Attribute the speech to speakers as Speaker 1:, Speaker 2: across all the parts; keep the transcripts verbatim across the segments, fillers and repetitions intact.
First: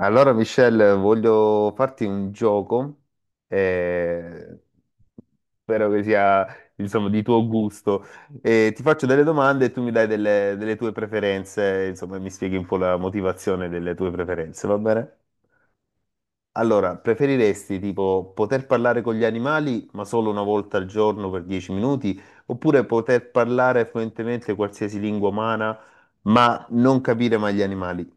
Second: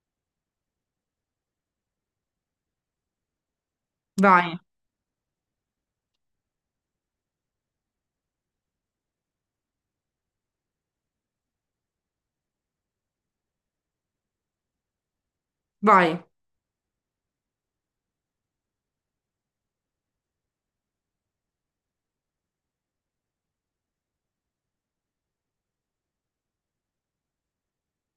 Speaker 1: Allora, Michelle, voglio farti un gioco,
Speaker 2: Vai,
Speaker 1: eh, spero che sia, insomma, di tuo gusto. Eh, ti faccio delle domande e tu mi dai delle, delle tue preferenze, insomma, e mi spieghi un po' la motivazione delle tue preferenze, va bene?
Speaker 2: vai.
Speaker 1: Allora, preferiresti tipo poter parlare con gli animali, ma solo una volta al giorno per dieci minuti, oppure poter parlare fluentemente qualsiasi lingua umana, ma non capire mai gli animali?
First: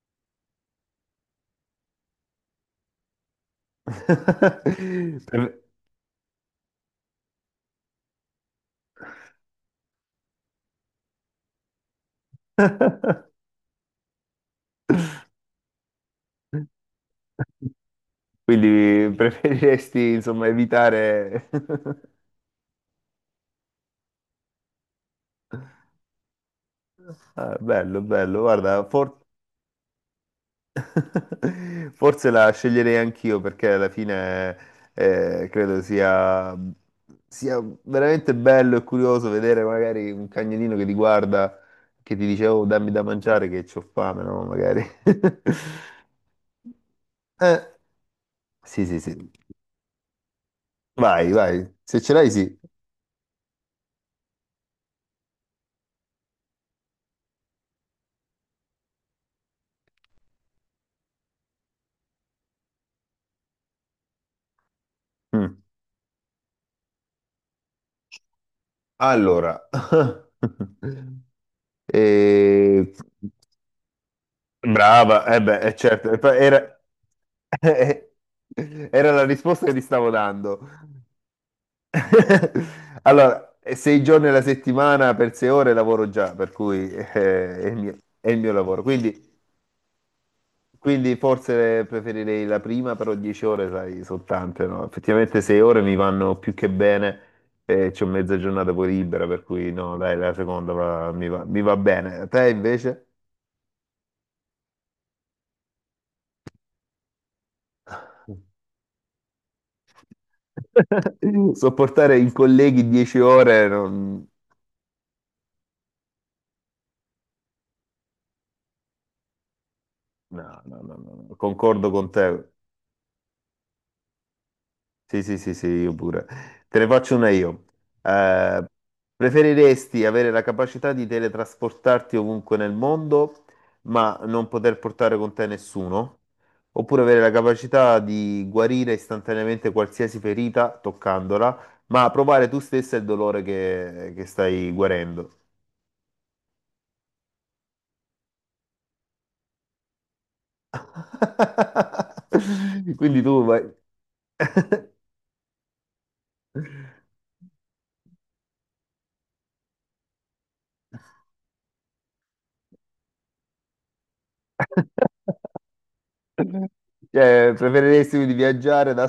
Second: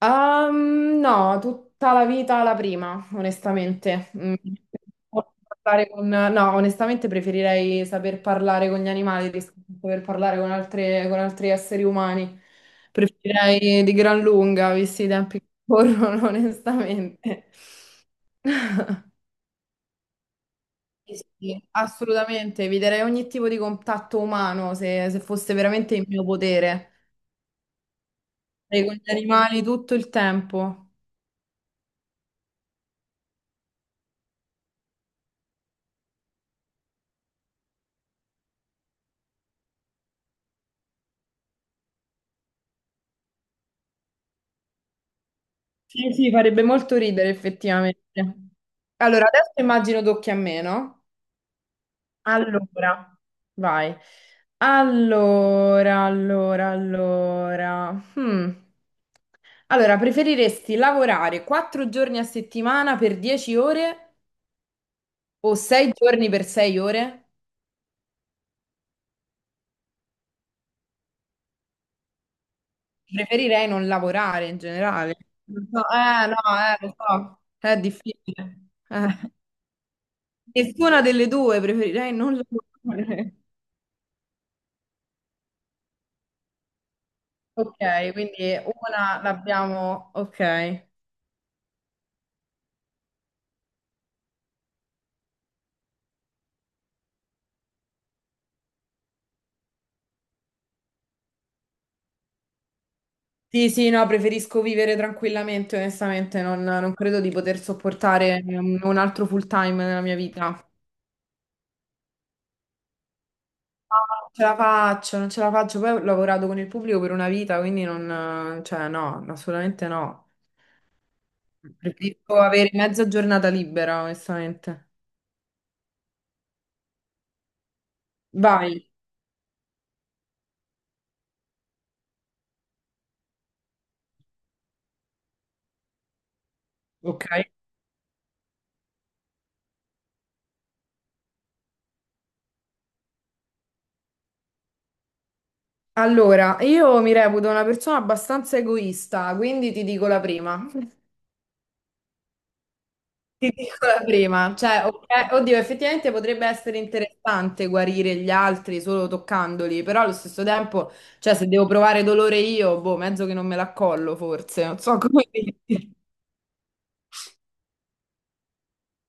Speaker 2: Ehm, no, tutta la vita la prima, onestamente. Mm, posso
Speaker 1: Pre-
Speaker 2: parlare con- No, onestamente preferirei saper parlare con gli animali rispetto a saper parlare con altre- con altri esseri umani. Preferirei di gran lunga, visti i tempi che corrono, onestamente.
Speaker 1: Quindi preferiresti, insomma,
Speaker 2: Sì,
Speaker 1: evitare...
Speaker 2: sì, assolutamente, eviterei ogni tipo di contatto umano se, se fosse veramente in mio potere.
Speaker 1: Ah, bello, bello, guarda,
Speaker 2: Sarei con gli
Speaker 1: for-
Speaker 2: animali tutto il tempo.
Speaker 1: forse la sceglierei anch'io perché alla fine eh, credo sia... sia veramente bello e curioso vedere magari un cagnolino che ti guarda, che ti dice, oh, dammi da mangiare che c'ho fame, no? Magari.
Speaker 2: Sì, sì, farebbe molto ridere
Speaker 1: Eh,
Speaker 2: effettivamente.
Speaker 1: sì, sì, sì.
Speaker 2: Allora, adesso immagino tocchi a me, no?
Speaker 1: Vai, vai. Se ce l'hai, sì.
Speaker 2: Allora, vai. Allora, allora, allora. Hmm. Allora, preferiresti lavorare quattro giorni a settimana per dieci ore o
Speaker 1: Mm.
Speaker 2: sei giorni per sei ore?
Speaker 1: Allora, eh,
Speaker 2: Preferirei non lavorare in generale.
Speaker 1: Brava, eh beh,
Speaker 2: Non
Speaker 1: eh,
Speaker 2: so,
Speaker 1: certo, e
Speaker 2: eh,
Speaker 1: poi
Speaker 2: no,
Speaker 1: era...
Speaker 2: eh, lo so, è difficile.
Speaker 1: era la
Speaker 2: Eh.
Speaker 1: risposta che ti stavo dando.
Speaker 2: Nessuna delle due, preferirei non lavorare.
Speaker 1: Allora, eh, sei giorni alla settimana per sei ore lavoro già, per cui eh, è il
Speaker 2: Ok,
Speaker 1: mio, è il mio
Speaker 2: quindi
Speaker 1: lavoro.
Speaker 2: una
Speaker 1: Quindi,
Speaker 2: l'abbiamo. Ok.
Speaker 1: quindi forse preferirei la prima, però dieci ore, sai, sono tante, no? Effettivamente sei ore mi vanno più che bene e c'ho mezza giornata poi libera, per cui no, dai, la seconda va- mi va, mi va bene. A te invece?
Speaker 2: Sì, sì, no, preferisco vivere tranquillamente, onestamente, non, non credo di poter sopportare un, un altro full time nella mia vita. No.
Speaker 1: Sopportare i colleghi dieci ore, non-
Speaker 2: Non ce la faccio, non ce la faccio. Poi ho lavorato con il pubblico per una vita, quindi non, cioè, no, assolutamente no.
Speaker 1: no, no, no, no, no, concordo con
Speaker 2: Preferisco
Speaker 1: te.
Speaker 2: avere mezza giornata libera, onestamente.
Speaker 1: Sì, sì, sì, sì, io pure. Te ne faccio una io. Eh,
Speaker 2: Vai.
Speaker 1: preferiresti avere la capacità di teletrasportarti ovunque nel mondo, ma non poter portare con te nessuno? Oppure avere
Speaker 2: Ok.
Speaker 1: la capacità di guarire istantaneamente qualsiasi ferita toccandola, ma provare tu stessa il dolore che, che stai guarendo?
Speaker 2: Allora, io mi reputo una persona abbastanza egoista, quindi ti dico la prima.
Speaker 1: Quindi tu
Speaker 2: Ti
Speaker 1: vai-
Speaker 2: dico la prima, cioè, ok, oddio, effettivamente potrebbe essere interessante guarire gli altri solo toccandoli, però allo stesso tempo, cioè, se devo provare dolore io, boh, mezzo che non me l'accollo forse, non so come dirti.
Speaker 1: cioè, preferiresti di viaggiare da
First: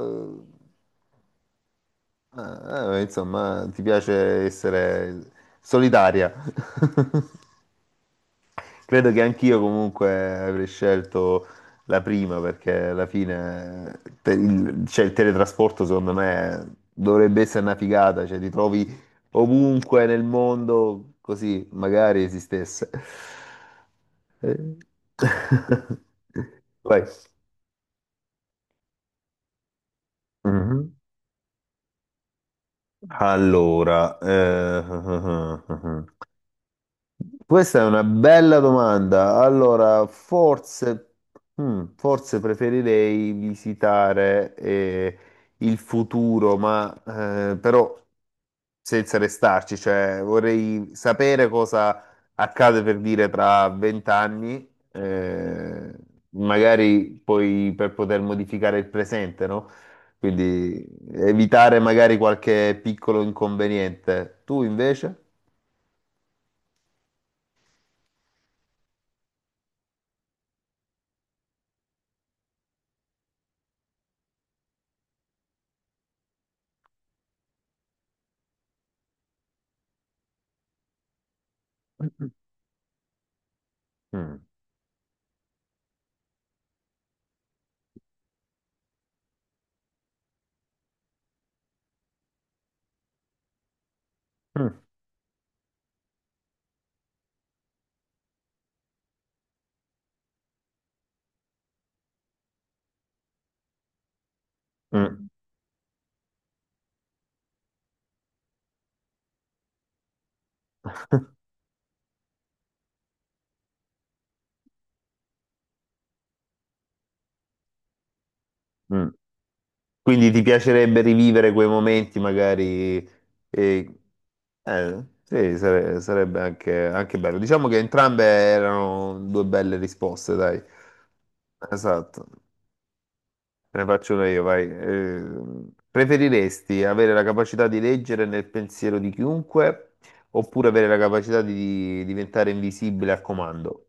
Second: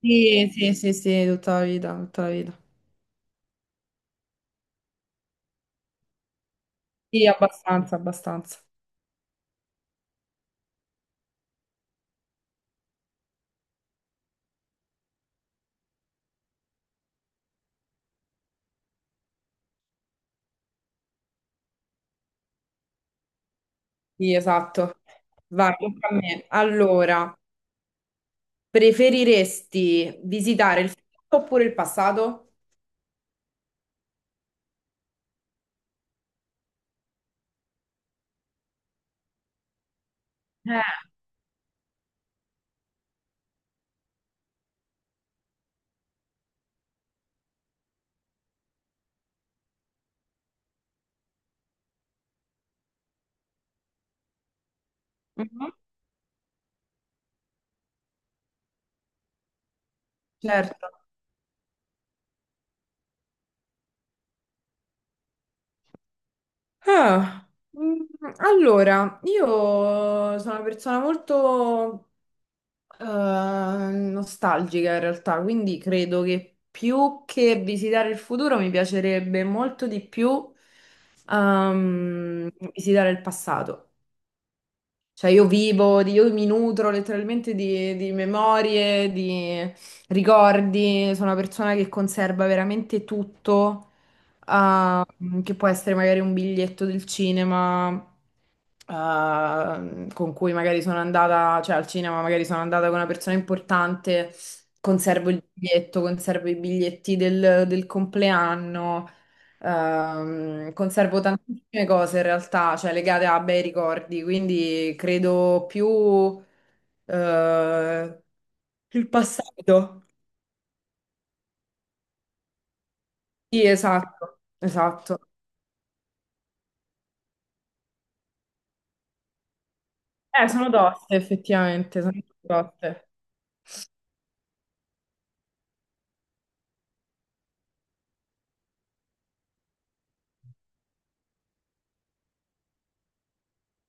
Speaker 2: Sì, sì, sì, sì, tutta la vita, tutta la vita.
Speaker 1: Eh, eh, insomma, ti piace essere solitaria.
Speaker 2: Sì, abbastanza, abbastanza.
Speaker 1: Credo che anch'io comunque avrei scelto la prima perché alla fine te- il, cioè, il teletrasporto secondo me dovrebbe essere una figata, cioè ti trovi ovunque nel mondo così magari esistesse.
Speaker 2: Sì,
Speaker 1: Eh.
Speaker 2: esatto. Vai, tocca a me.
Speaker 1: Vai.
Speaker 2: Allora, preferiresti visitare il
Speaker 1: Mhm.
Speaker 2: futuro oppure il passato?
Speaker 1: Allora, eh, questa è una bella domanda. Allora,
Speaker 2: Eh.
Speaker 1: forse, mm, forse preferirei visitare eh, il futuro, ma eh, però senza restarci, cioè vorrei sapere cosa accade per dire tra vent'anni,
Speaker 2: Mhm.
Speaker 1: eh, magari poi per poter modificare il presente, no? Quindi
Speaker 2: Certo.
Speaker 1: evitare magari qualche piccolo inconveniente. Tu invece?
Speaker 2: Ah, mm, allora, io sono una persona molto eh, nostalgica in realtà, quindi credo che più che visitare il futuro mi piacerebbe molto di più ehm, visitare il passato.
Speaker 1: Mm,
Speaker 2: Cioè io vivo, di- io mi nutro letteralmente di, di memorie, di ricordi, sono una persona che conserva veramente tutto
Speaker 1: mm,
Speaker 2: ah, che può essere magari un biglietto del cinema. eh, con cui magari sono andata, cioè al cinema magari sono andata con una persona importante,
Speaker 1: mm.
Speaker 2: conservo il biglietto, conservo i biglietti del, del compleanno, ehm, conservo tantissime cose in realtà, cioè legate a bei ricordi, quindi credo più eh, il
Speaker 1: Mm.
Speaker 2: passato.
Speaker 1: Quindi ti piacerebbe rivivere quei momenti magari,
Speaker 2: Sì,
Speaker 1: eh,
Speaker 2: esatto,
Speaker 1: eh,
Speaker 2: esatto.
Speaker 1: sì, sare- sarebbe anche, anche bello. Diciamo che entrambe erano due belle risposte,
Speaker 2: Eh,
Speaker 1: dai.
Speaker 2: sono toste, effettivamente, sono
Speaker 1: Esatto,
Speaker 2: toste.
Speaker 1: te ne faccio una io, vai. Eh, preferiresti avere la capacità di leggere nel pensiero di chiunque oppure avere la capacità di diventare invisibile a comando?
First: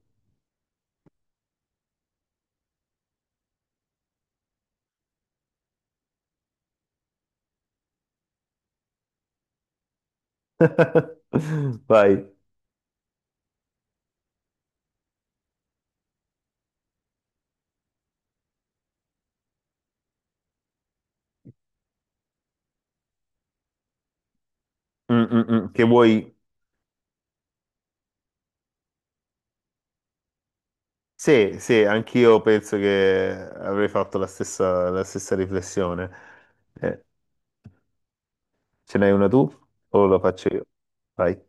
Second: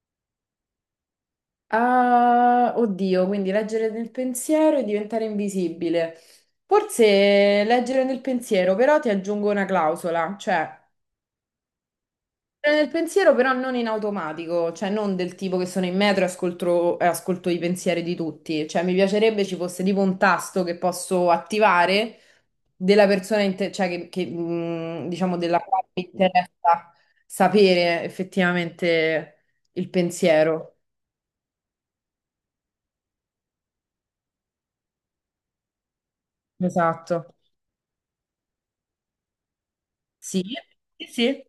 Speaker 2: Ah, oddio, quindi leggere nel pensiero e diventare invisibile. Forse leggere nel pensiero, però ti aggiungo una clausola, cioè
Speaker 1: Vai.
Speaker 2: nel pensiero però non in automatico, cioè non del tipo che sono in metro e ascolto, e ascolto i pensieri di tutti, cioè mi piacerebbe ci fosse tipo un tasto che posso attivare della persona, inte- cioè che, che, mh,
Speaker 1: Mm,
Speaker 2: diciamo
Speaker 1: mm,
Speaker 2: della
Speaker 1: mm, che
Speaker 2: quale mi
Speaker 1: vuoi?
Speaker 2: interessa sapere effettivamente il pensiero.
Speaker 1: Sì, sì, anch'io penso che avrei fatto la stessa, la stessa riflessione. Eh,
Speaker 2: Esatto.
Speaker 1: ce n'hai una tu o la
Speaker 2: Sì,
Speaker 1: faccio io?
Speaker 2: sì,
Speaker 1: Vai.
Speaker 2: sì.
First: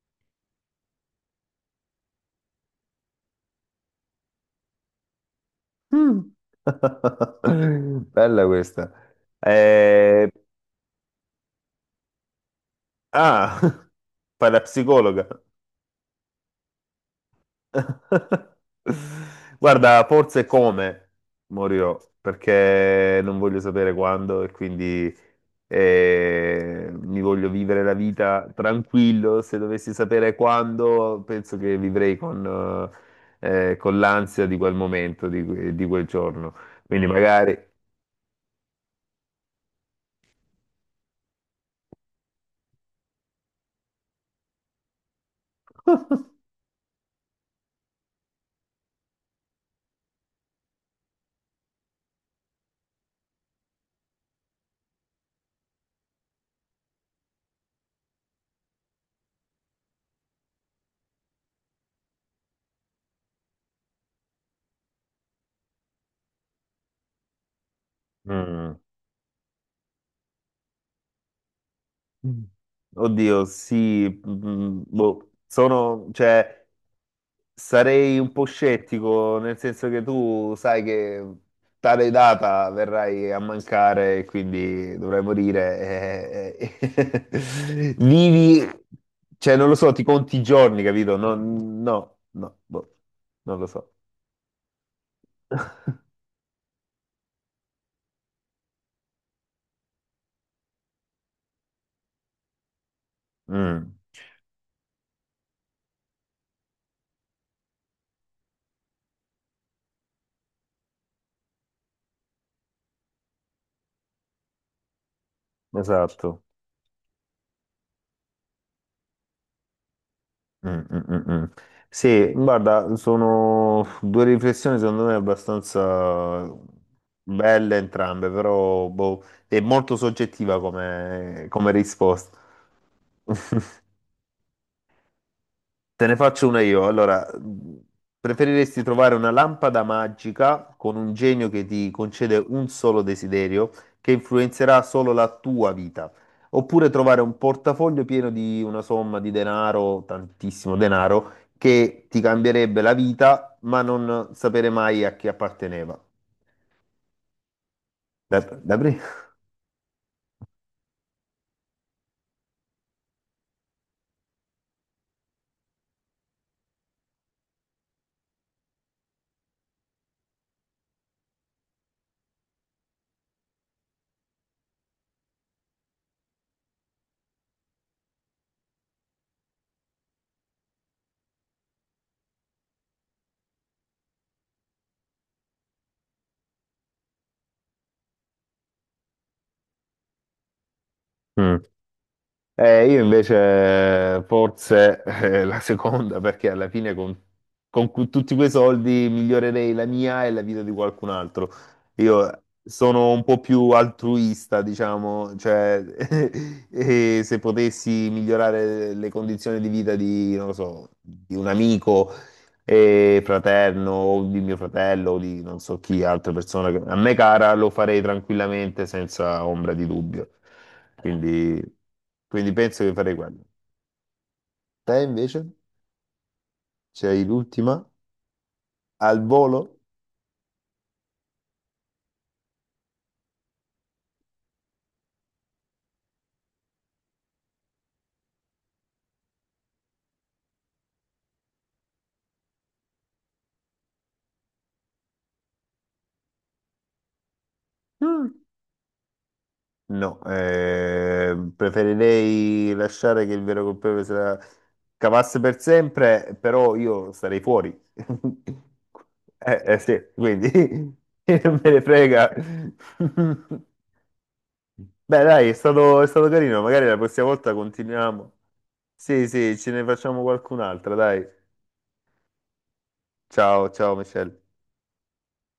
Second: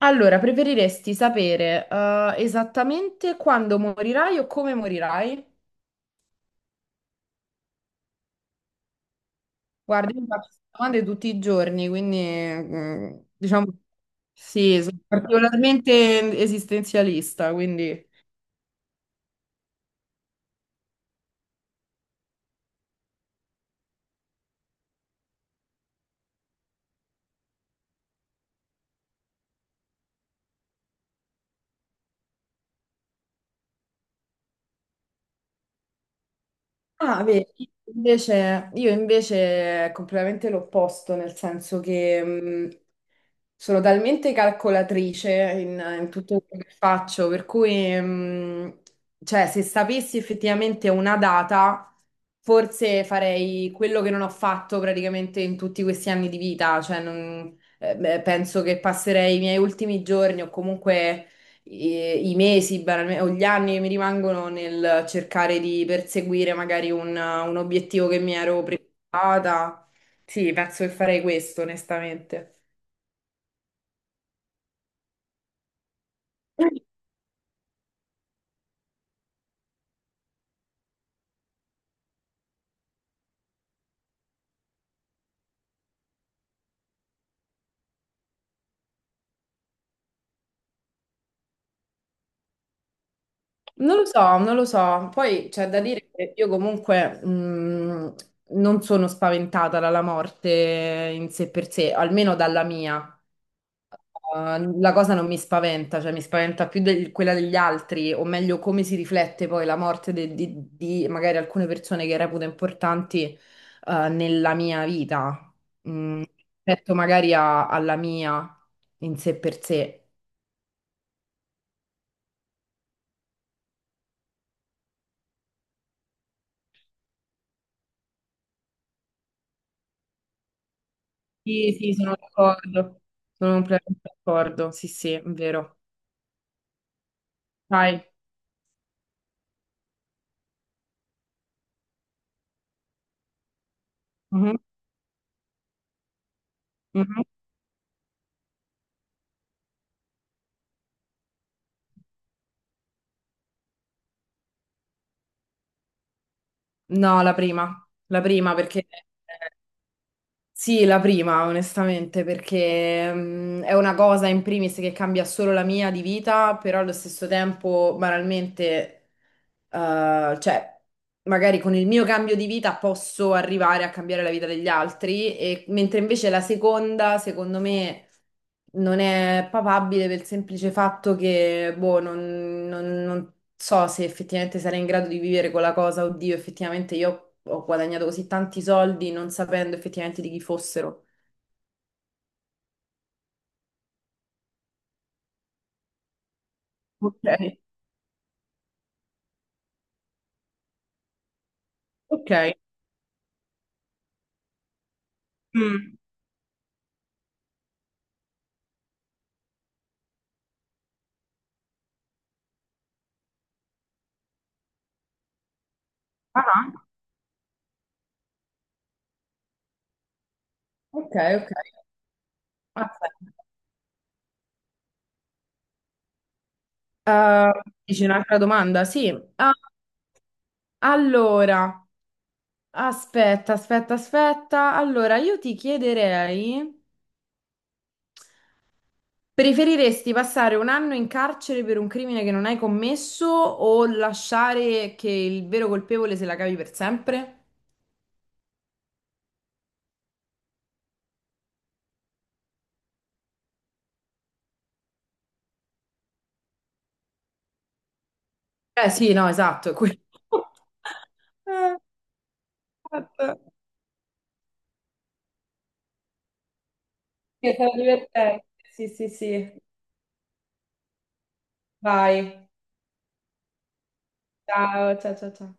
Speaker 2: Allora, preferiresti sapere eh, esattamente quando morirai o come morirai?
Speaker 1: Mm. Bella questa.
Speaker 2: Guardi, io
Speaker 1: Eh,
Speaker 2: faccio queste domande tutti i giorni, quindi mm,
Speaker 1: ah,
Speaker 2: diciamo
Speaker 1: fai la
Speaker 2: sì, sono
Speaker 1: psicologa.
Speaker 2: particolarmente esistenzialista, quindi.
Speaker 1: Guarda, forse come morirò, perché non voglio sapere quando e quindi eh, mi voglio vivere la vita tranquillo. Se dovessi sapere quando, penso che vivrei con, eh, con l'ansia di quel momento, di, que- di quel giorno. Quindi mm,
Speaker 2: Ah, vedi,
Speaker 1: magari...
Speaker 2: invece, io invece è completamente l'opposto, nel senso che mm, Sono talmente calcolatrice in, in tutto quello che faccio, per cui, mh, cioè, se sapessi effettivamente una data, forse farei quello che non ho fatto praticamente in tutti questi anni di vita. Cioè, non- eh, beh, penso che passerei i miei ultimi giorni o comunque i, i mesi, banalme- o gli anni che mi rimangono nel cercare di perseguire magari un, un obiettivo che mi ero
Speaker 1: Mm.
Speaker 2: prefissata. Sì, penso che farei questo, onestamente.
Speaker 1: Oddio, sì, mm, boh, sono, cioè... Sarei un po' scettico, nel senso che tu sai che tale data verrai a mancare, e quindi dovrai morire. eh, eh. eh. Vivi, cioè non lo so, ti conti i giorni, capito? No, no, no, boh, non lo so.
Speaker 2: Non lo so, non lo so. Poi c'è da dire che io comunque mh, non sono spaventata dalla morte in sé per sé, almeno dalla mia.
Speaker 1: Mm,
Speaker 2: Uh, la cosa non mi spaventa, cioè mi spaventa più del- quella degli altri, o meglio come si riflette poi la morte de- di, di magari alcune persone che reputo importanti uh, nella mia vita, Mm,
Speaker 1: esatto.
Speaker 2: rispetto magari a- alla mia in sé per sé.
Speaker 1: Mm, mm, mm, mm. Sì, guarda, sono due riflessioni secondo me abbastanza belle entrambe, però boh, è molto soggettiva come, come
Speaker 2: Sì, sì, sono
Speaker 1: risposta.
Speaker 2: d'accordo. Sono completamente d'accordo, sì, sì, è vero.
Speaker 1: Te ne faccio una io. Allora, mh,
Speaker 2: Vai.
Speaker 1: preferiresti trovare una lampada magica con un genio che ti concede un solo desiderio che
Speaker 2: Mhm,
Speaker 1: influenzerà solo la tua vita, oppure trovare
Speaker 2: mhm.
Speaker 1: un portafoglio pieno di una somma di denaro, tantissimo denaro, che ti cambierebbe la vita, ma non sapere mai a chi apparteneva?
Speaker 2: No, la prima, la
Speaker 1: Da,
Speaker 2: prima
Speaker 1: da
Speaker 2: perché
Speaker 1: pre-
Speaker 2: sì, la prima onestamente perché mm, è una cosa in primis che cambia solo la mia di vita, però allo stesso tempo banalmente, eh, cioè. Magari con il mio cambio di vita posso arrivare a cambiare la vita degli altri, e, mentre invece la seconda, secondo me, non è papabile per il semplice fatto che, boh, non, non- non so se effettivamente sarei in grado di vivere con la cosa, oddio, effettivamente io ho guadagnato così tanti soldi non sapendo effettivamente di chi fossero.
Speaker 1: Mm. Eh, io invece forse eh, la seconda, perché alla fine con,
Speaker 2: Ok,
Speaker 1: con cu- tutti quei soldi migliorerei la mia e la vita di qualcun altro.
Speaker 2: ok.
Speaker 1: Io sono un po' più altruista, diciamo, cioè
Speaker 2: Mm.
Speaker 1: e se potessi migliorare le condizioni di vita di, non lo so, di un amico e fraterno o di mio fratello o di non so chi, altra
Speaker 2: Ah,
Speaker 1: persona che- a me cara, lo farei tranquillamente senza ombra di dubbio.
Speaker 2: ok, ok.
Speaker 1: Quindi, quindi penso
Speaker 2: Ah,
Speaker 1: che farei quello. Te invece? C'hai
Speaker 2: eh,
Speaker 1: l'ultima?
Speaker 2: dici un'altra domanda? Sì.
Speaker 1: Al
Speaker 2: Ah,
Speaker 1: volo?
Speaker 2: allora. Aspetta, aspetta, aspetta. Allora, io ti chiederei, preferiresti passare un anno in carcere per un crimine che non hai commesso o lasciare che il vero colpevole se la cavi per sempre?
Speaker 1: Mm. No, eh, preferirei lasciare che il vero colpevole se la cavasse per sempre, però io starei fuori.
Speaker 2: Eh sì, no,
Speaker 1: Eh,
Speaker 2: esatto, è
Speaker 1: eh,
Speaker 2: quello.
Speaker 1: sì, quindi non me
Speaker 2: Eh,
Speaker 1: ne frega.
Speaker 2: esatto.
Speaker 1: Beh, dai, è stato, è stato carino, magari la prossima volta
Speaker 2: Che sarà
Speaker 1: continuiamo.
Speaker 2: divertente. Sì, sì,
Speaker 1: Sì,
Speaker 2: sì.
Speaker 1: sì, ce ne facciamo qualcun'altra, dai.
Speaker 2: Vai.
Speaker 1: Ciao, ciao, Michelle.
Speaker 2: Ciao, ciao, ciao, ciao.